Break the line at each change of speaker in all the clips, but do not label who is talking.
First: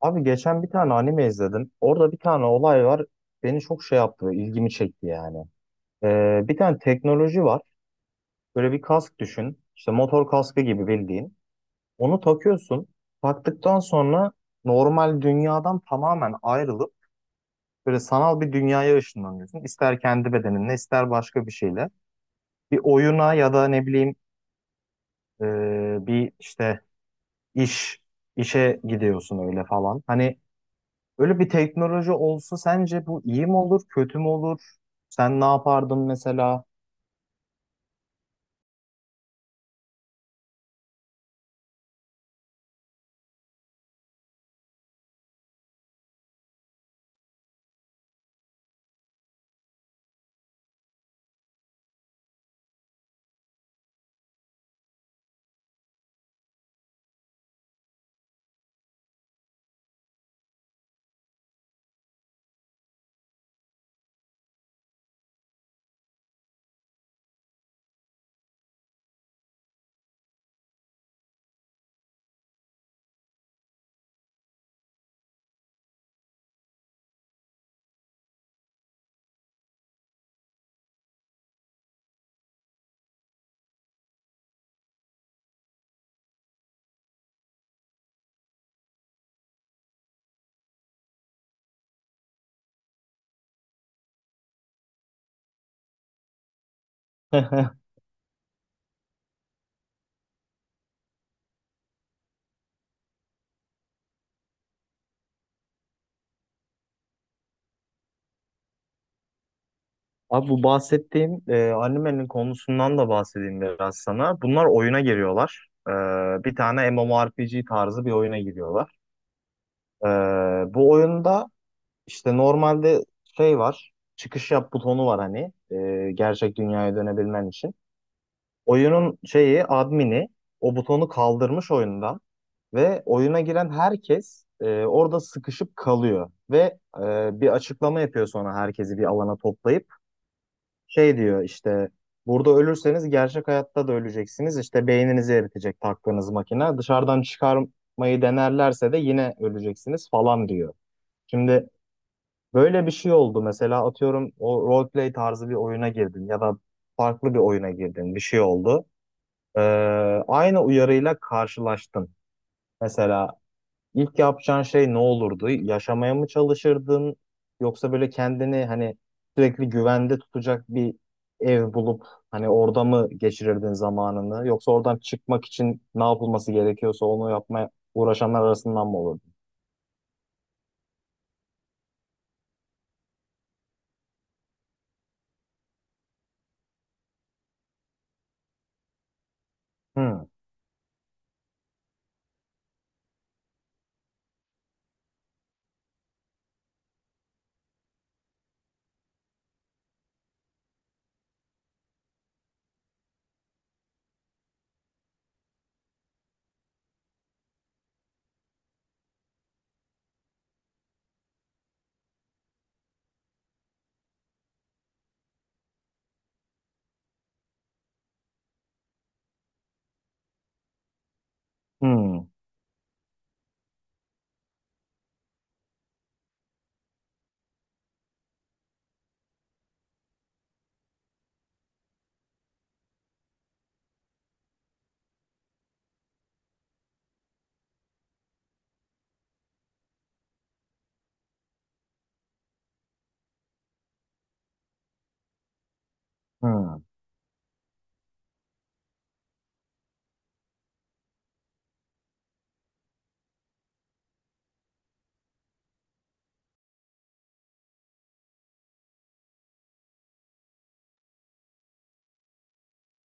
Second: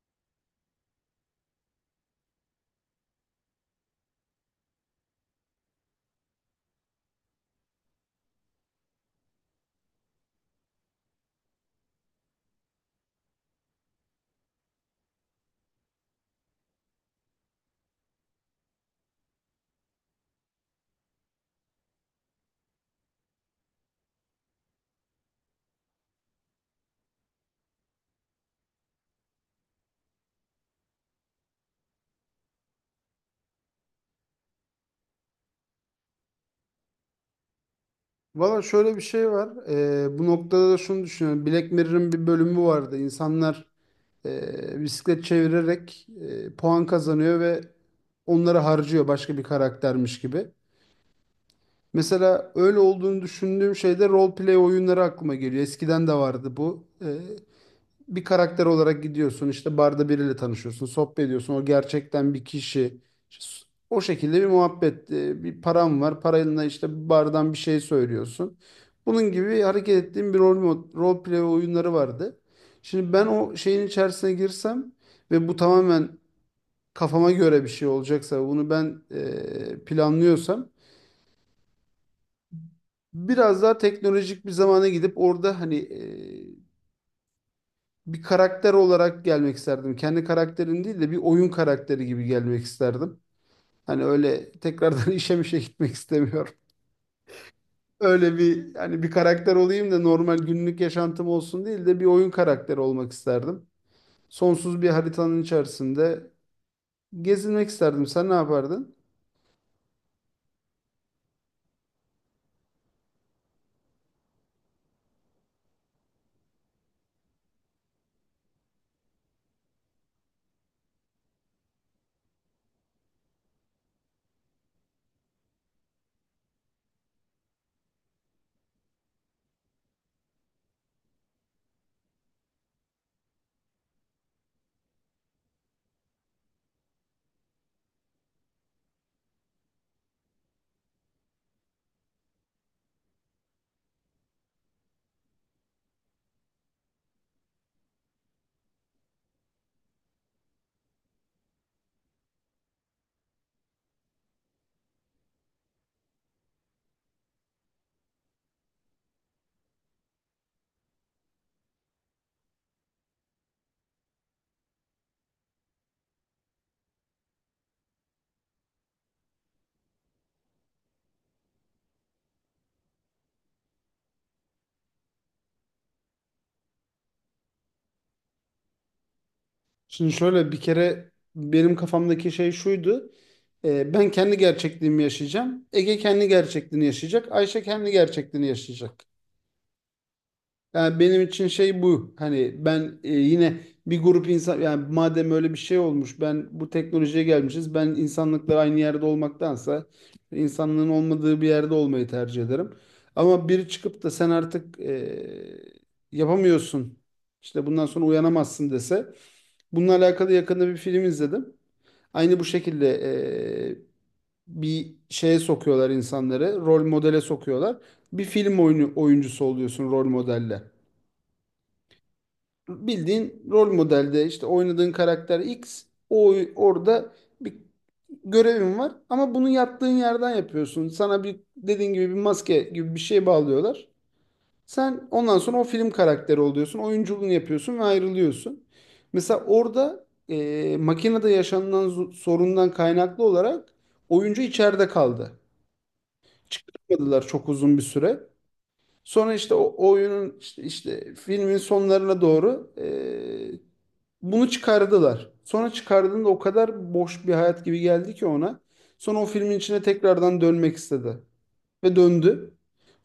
Abi geçen bir tane anime izledim. Orada bir tane olay var. Beni çok şey yaptı, ilgimi çekti yani. Bir tane teknoloji var. Böyle bir kask düşün. İşte motor kaskı gibi bildiğin. Onu takıyorsun. Taktıktan sonra normal dünyadan tamamen ayrılıp böyle sanal bir dünyaya ışınlanıyorsun. İster kendi bedeninle, ister başka bir şeyle. Bir oyuna ya da ne bileyim e, bir iş, işe gidiyorsun öyle falan. Hani böyle bir teknoloji olsa sence bu iyi mi olur, kötü mü olur? Sen ne yapardın mesela?
Valla şöyle bir şey var. Bu noktada da şunu düşünüyorum. Black Mirror'ın bir bölümü vardı. İnsanlar bisiklet çevirerek puan kazanıyor ve onları harcıyor başka bir karaktermiş gibi. Mesela öyle olduğunu düşündüğüm şeyde role play oyunları aklıma geliyor. Eskiden de vardı bu. Bir karakter olarak gidiyorsun, işte barda biriyle tanışıyorsun, sohbet ediyorsun, o gerçekten bir kişi. İşte o şekilde bir muhabbet, bir param var, parayla işte bardan bir şey söylüyorsun, bunun gibi hareket ettiğim bir rol play oyunları vardı. Şimdi ben o şeyin içerisine girsem ve bu tamamen kafama göre bir şey olacaksa, bunu ben planlıyorsam, biraz daha teknolojik bir zamana gidip orada hani bir karakter olarak gelmek isterdim. Kendi karakterin değil de bir oyun karakteri gibi gelmek isterdim. Hani öyle tekrardan işe mişe gitmek istemiyorum. Öyle bir hani bir karakter olayım da normal günlük yaşantım olsun değil de bir oyun karakteri olmak isterdim. Sonsuz bir haritanın içerisinde gezinmek isterdim. Sen ne yapardın?
Abi bu bahsettiğim animenin konusundan da bahsedeyim biraz sana. Bunlar oyuna giriyorlar. Bir tane MMORPG tarzı bir oyuna giriyorlar. E, Bu oyunda işte normalde şey var, çıkış yap butonu var hani gerçek dünyaya dönebilmen için. Oyunun şeyi, admini o butonu kaldırmış oyundan. Ve oyuna giren herkes orada sıkışıp kalıyor. Ve bir açıklama yapıyor sonra herkesi bir alana toplayıp. Şey diyor işte burada ölürseniz gerçek hayatta da öleceksiniz. İşte beyninizi eritecek taktığınız makine. Dışarıdan çıkarmayı denerlerse de yine öleceksiniz falan diyor. Şimdi böyle bir şey oldu. Mesela atıyorum o roleplay tarzı bir oyuna girdin ya da farklı bir oyuna girdin. Bir şey oldu. E, aynı uyarıyla karşılaştın. Mesela İlk yapacağın şey ne olurdu? Yaşamaya mı çalışırdın? Yoksa böyle kendini hani sürekli güvende tutacak bir ev bulup hani orada mı geçirirdin zamanını? Yoksa oradan çıkmak için ne yapılması gerekiyorsa onu yapmaya uğraşanlar arasından mı olurdun?
Şimdi şöyle, bir kere benim kafamdaki şey şuydu. Ben kendi gerçekliğimi yaşayacağım. Ege kendi gerçekliğini yaşayacak. Ayşe kendi gerçekliğini yaşayacak.
Hmm,
Yani benim için şey bu. Hani ben yine bir grup insan, yani madem öyle bir şey olmuş, ben bu teknolojiye gelmişiz. Ben insanlıkla aynı yerde olmaktansa insanlığın olmadığı bir yerde olmayı tercih ederim. Ama biri çıkıp da sen artık yapamıyorsun, İşte bundan sonra uyanamazsın dese. Bununla alakalı yakında bir film izledim. Aynı bu şekilde e, bir şeye sokuyorlar insanları. Rol modele sokuyorlar. Bir oyuncusu oluyorsun rol modelle,
hmm,
bildiğin rol modelde işte oynadığın karakter X. O orada bir görevin var ama bunu yattığın yerden yapıyorsun. Sana bir dediğin gibi bir maske gibi bir şey bağlıyorlar. Sen ondan sonra o film karakteri oluyorsun. Oyunculuğunu yapıyorsun ve ayrılıyorsun. Mesela orada makinede yaşanılan sorundan kaynaklı olarak oyuncu içeride kaldı.
hmm.
Çıkartmadılar çok uzun bir süre. Sonra işte o oyunun işte filmin sonlarına doğru bunu çıkardılar. Sonra çıkardığında o kadar boş bir hayat gibi geldi ki ona. Sonra o filmin içine tekrardan dönmek istedi ve döndü.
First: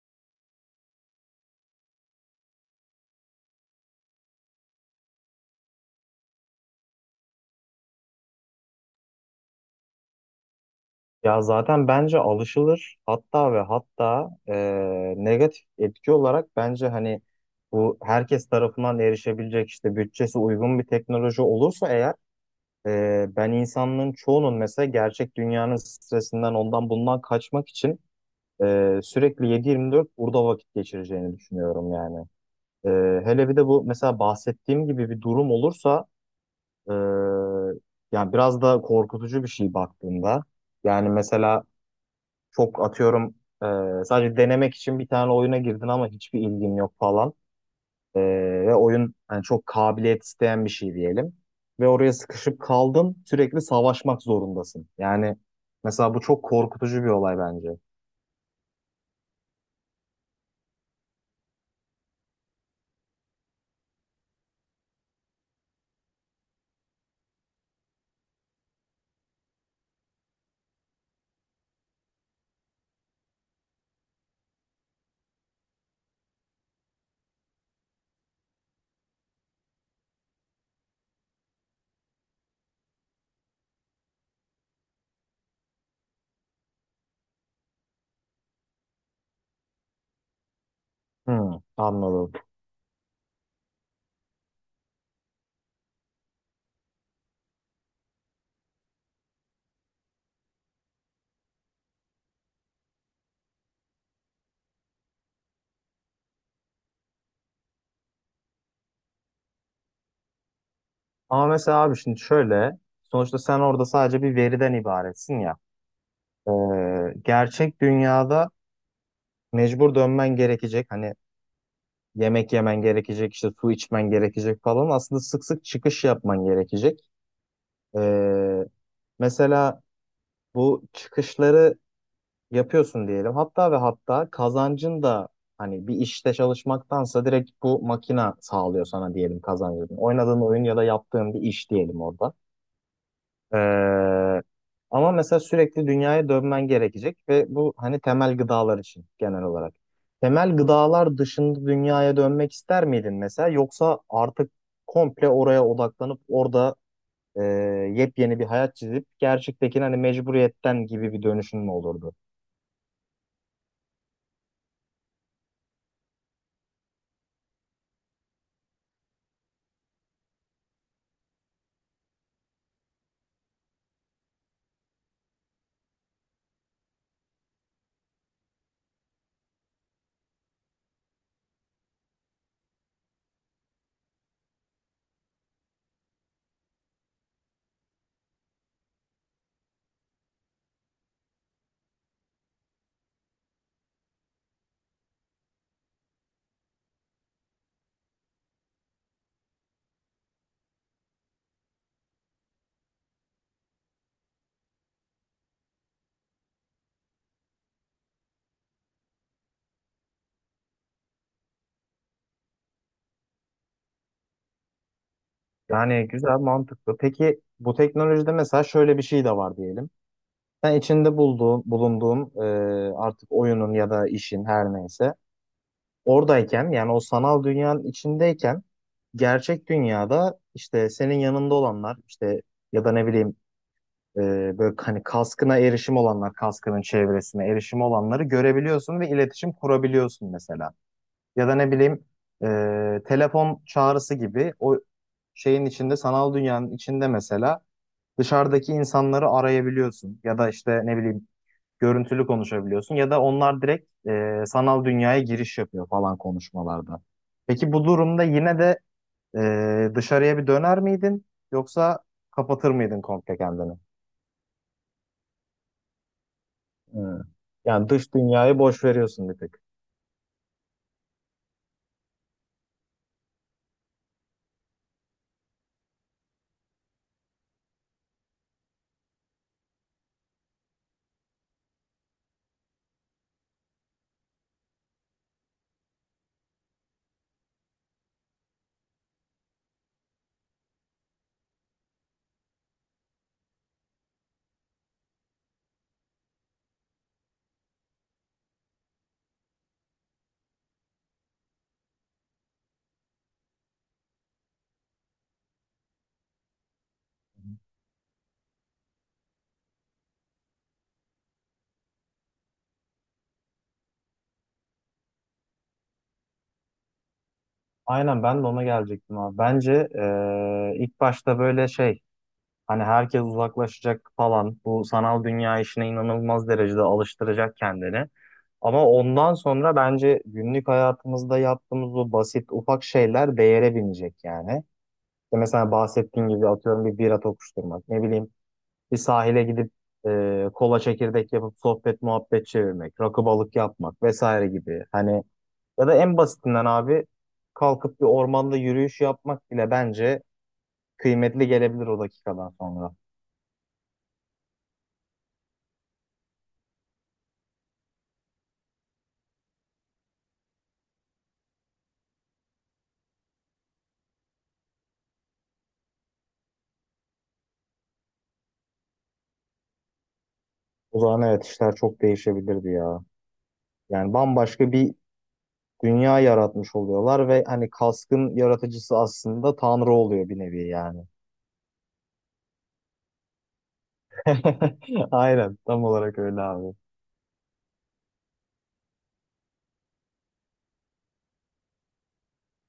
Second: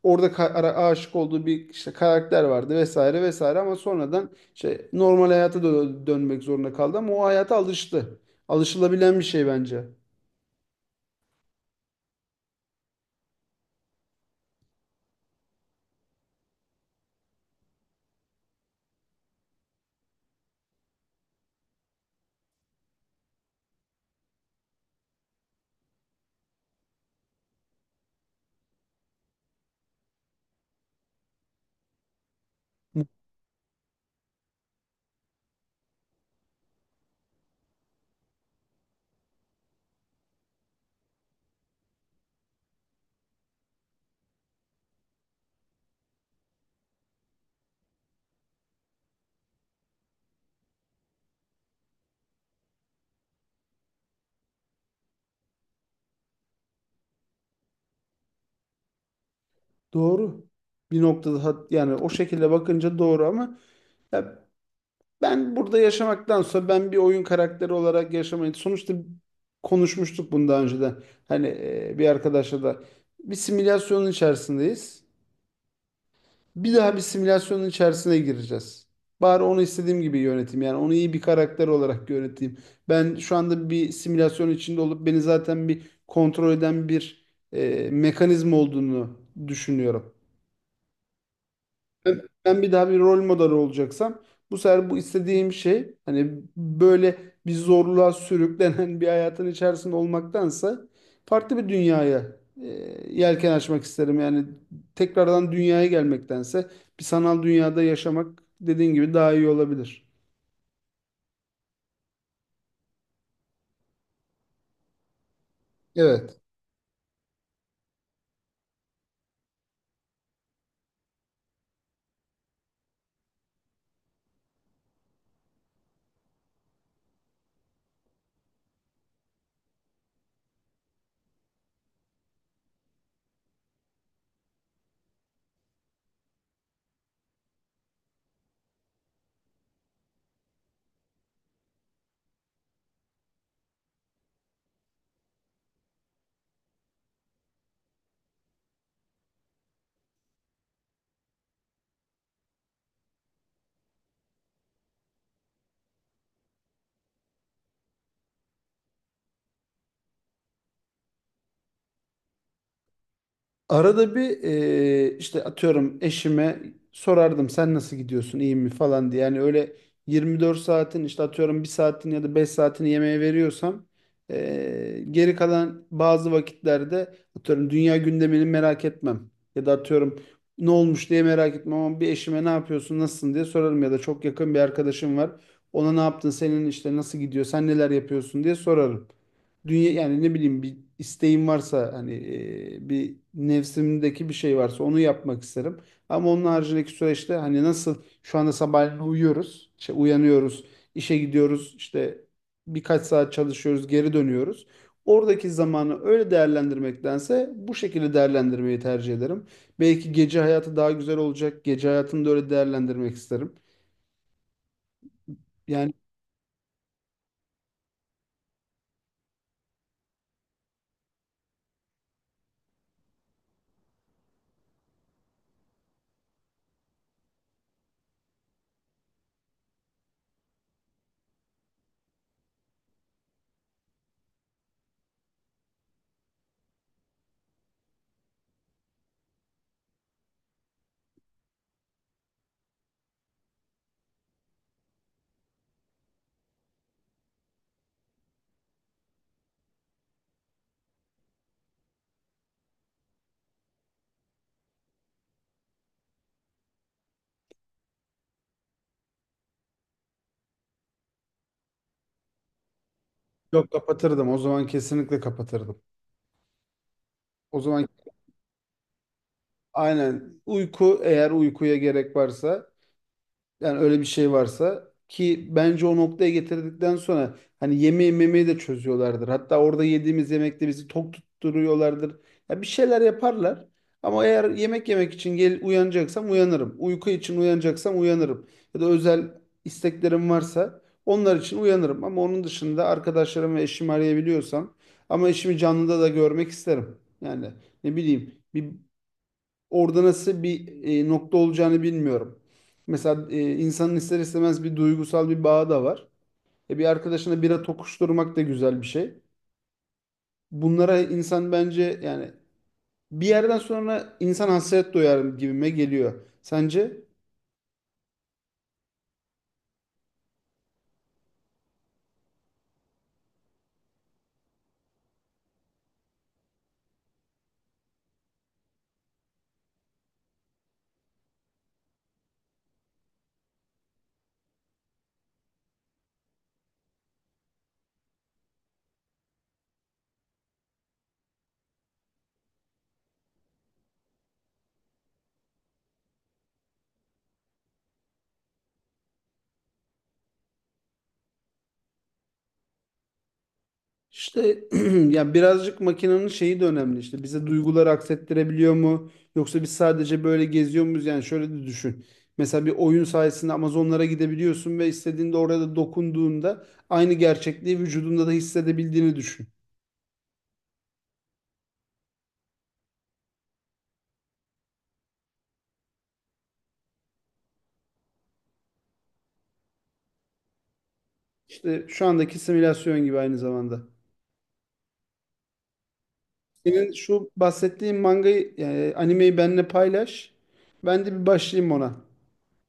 Orada aşık olduğu bir işte karakter vardı vesaire vesaire, ama sonradan işte normal hayata dönmek zorunda kaldı, ama o hayata alıştı. Alışılabilen bir şey bence.
Ya zaten bence alışılır. Hatta ve hatta negatif etki olarak bence hani bu herkes tarafından erişebilecek işte bütçesi uygun bir teknoloji olursa eğer. Ben insanlığın çoğunun mesela gerçek dünyanın stresinden ondan bundan kaçmak için sürekli 7-24 burada vakit geçireceğini düşünüyorum yani. Ee, Hele bir de bu mesela bahsettiğim gibi bir durum olursa, e, yani biraz da korkutucu bir şey baktığında. Yani mesela çok atıyorum, sadece denemek için bir tane oyuna girdin ama hiçbir ilgin yok falan. Ee, Ve oyun hani çok kabiliyet isteyen bir şey diyelim. Ve oraya sıkışıp kaldın, sürekli savaşmak zorundasın. Yani mesela bu çok korkutucu bir olay bence.
Doğru. Bir noktada yani o şekilde bakınca doğru ama ya, ben burada yaşamaktansa ben bir oyun karakteri olarak yaşamayı, sonuçta konuşmuştuk bunu daha önceden. Hani bir arkadaşla da, bir simülasyonun içerisindeyiz. Bir daha bir simülasyonun içerisine gireceğiz. Bari onu istediğim gibi yöneteyim. Yani onu iyi bir karakter olarak yöneteyim. Ben şu anda bir simülasyon içinde olup beni zaten bir kontrol eden bir mekanizma olduğunu düşünüyorum.
Hmm, anladım.
Ben bir daha bir rol model olacaksam, bu sefer bu istediğim şey, hani böyle bir zorluğa sürüklenen bir hayatın içerisinde olmaktansa farklı bir dünyaya e, yelken açmak isterim. Yani tekrardan dünyaya gelmektense bir sanal dünyada yaşamak, dediğin gibi, daha iyi olabilir.
Ama mesela abi şimdi şöyle sonuçta sen orada sadece bir veriden ibaretsin ya.
Evet.
Gerçek dünyada mecbur dönmen gerekecek. Hani yemek yemen gerekecek, işte su içmen gerekecek falan. Aslında sık sık çıkış yapman gerekecek. Ee, mesela bu çıkışları yapıyorsun diyelim. Hatta ve hatta kazancın da hani bir işte çalışmaktansa direkt bu makina sağlıyor sana diyelim kazancını. Oynadığın oyun ya da yaptığın bir iş diyelim orada. Ee, Ama mesela sürekli dünyaya dönmen gerekecek ve bu hani temel gıdalar için genel olarak. Temel gıdalar dışında dünyaya dönmek ister miydin mesela yoksa artık komple oraya odaklanıp orada e, yepyeni bir hayat çizip gerçektekini hani mecburiyetten gibi bir dönüşün mü olurdu?
Arada bir işte atıyorum eşime sorardım, sen nasıl gidiyorsun, iyi mi falan diye. Yani öyle 24 saatin işte atıyorum bir saatin ya da 5 saatini yemeğe veriyorsam, geri kalan bazı vakitlerde atıyorum dünya gündemini merak etmem. Ya da atıyorum ne olmuş diye merak etmem, ama bir eşime ne yapıyorsun, nasılsın diye sorarım. Ya da çok yakın bir arkadaşım var, ona ne yaptın, senin işte nasıl gidiyor, sen neler yapıyorsun diye sorarım. Dünya, yani ne bileyim, bir isteğim varsa, hani bir nefsimdeki bir şey varsa onu yapmak isterim. Ama onun haricindeki süreçte, hani nasıl şu anda sabahleyin uyuyoruz, işte uyanıyoruz, işe gidiyoruz, işte birkaç saat çalışıyoruz, geri dönüyoruz. Oradaki zamanı öyle değerlendirmektense bu şekilde değerlendirmeyi tercih ederim. Belki gece hayatı daha güzel olacak. Gece hayatını da öyle değerlendirmek isterim. Yani
Yani güzel, mantıklı. Peki bu teknolojide mesela şöyle bir şey de var diyelim. Sen içinde bulduğun, bulunduğun, artık oyunun ya da işin her neyse oradayken, yani o sanal dünyanın içindeyken, gerçek dünyada işte senin yanında olanlar işte ya da ne bileyim, e, böyle hani kaskına erişim olanlar, kaskının çevresine erişim olanları görebiliyorsun ve iletişim kurabiliyorsun mesela. Ya da ne bileyim, e, telefon çağrısı gibi o şeyin içinde, sanal dünyanın içinde mesela dışarıdaki insanları arayabiliyorsun ya da işte ne bileyim görüntülü konuşabiliyorsun ya da onlar direkt sanal dünyaya giriş yapıyor falan konuşmalarda. Peki bu durumda yine de dışarıya bir döner miydin, yoksa kapatır mıydın komple
yok,
kendini?
kapatırdım. O zaman kesinlikle kapatırdım.
Hmm.
O zaman
Yani dış dünyayı boş veriyorsun bir tık.
aynen. Uyku, eğer uykuya gerek varsa, yani öyle bir şey varsa ki, bence o noktaya getirdikten sonra hani yemeği memeyi de çözüyorlardır. Hatta orada yediğimiz yemekte bizi tok tutturuyorlardır. Ya bir şeyler yaparlar. Ama eğer yemek yemek için gel uyanacaksam, uyanırım. Uyku için uyanacaksam uyanırım. Ya da özel isteklerim varsa onlar için uyanırım. Ama onun dışında arkadaşlarım ve eşimi arayabiliyorsam, ama eşimi canlıda da görmek isterim. Yani ne bileyim, bir orada nasıl bir nokta olacağını bilmiyorum. Mesela insanın ister istemez bir duygusal bir bağı da var. Bir arkadaşına bira tokuşturmak da güzel bir şey. Bunlara insan bence, yani bir yerden sonra insan hasret duyar gibime geliyor. Sence?
Aynen ben de ona gelecektim abi. Bence ilk başta böyle şey, hani herkes uzaklaşacak falan bu sanal dünya işine inanılmaz derecede alıştıracak kendini. Ama ondan sonra bence günlük hayatımızda yaptığımız o basit ufak şeyler değere binecek yani. İşte mesela bahsettiğim gibi atıyorum bir bira tokuşturmak, ne bileyim bir sahile gidip kola çekirdek yapıp sohbet muhabbet çevirmek, rakı balık yapmak vesaire gibi. Hani ya da en basitinden abi kalkıp bir ormanda yürüyüş yapmak bile bence kıymetli gelebilir o dakikadan sonra.
İşte ya birazcık makinenin şeyi de önemli, işte bize duyguları aksettirebiliyor mu, yoksa biz sadece böyle geziyor muyuz? Yani şöyle de düşün. Mesela bir oyun sayesinde Amazonlara gidebiliyorsun ve istediğinde orada dokunduğunda aynı gerçekliği vücudunda da hissedebildiğini düşün.
O zaman evet, işler çok değişebilirdi ya. Yani bambaşka bir dünya yaratmış oluyorlar ve hani kaskın yaratıcısı aslında Tanrı oluyor bir nevi yani.
İşte şu andaki simülasyon gibi aynı zamanda.
Aynen, tam olarak öyle abi.
Senin şu bahsettiğin mangayı yani animeyi benimle paylaş. Ben de bir başlayayım ona.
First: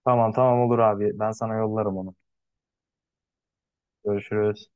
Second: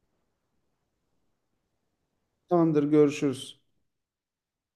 Tamam, olur abi. Ben sana yollarım onu.
Tamamdır, görüşürüz.
Görüşürüz.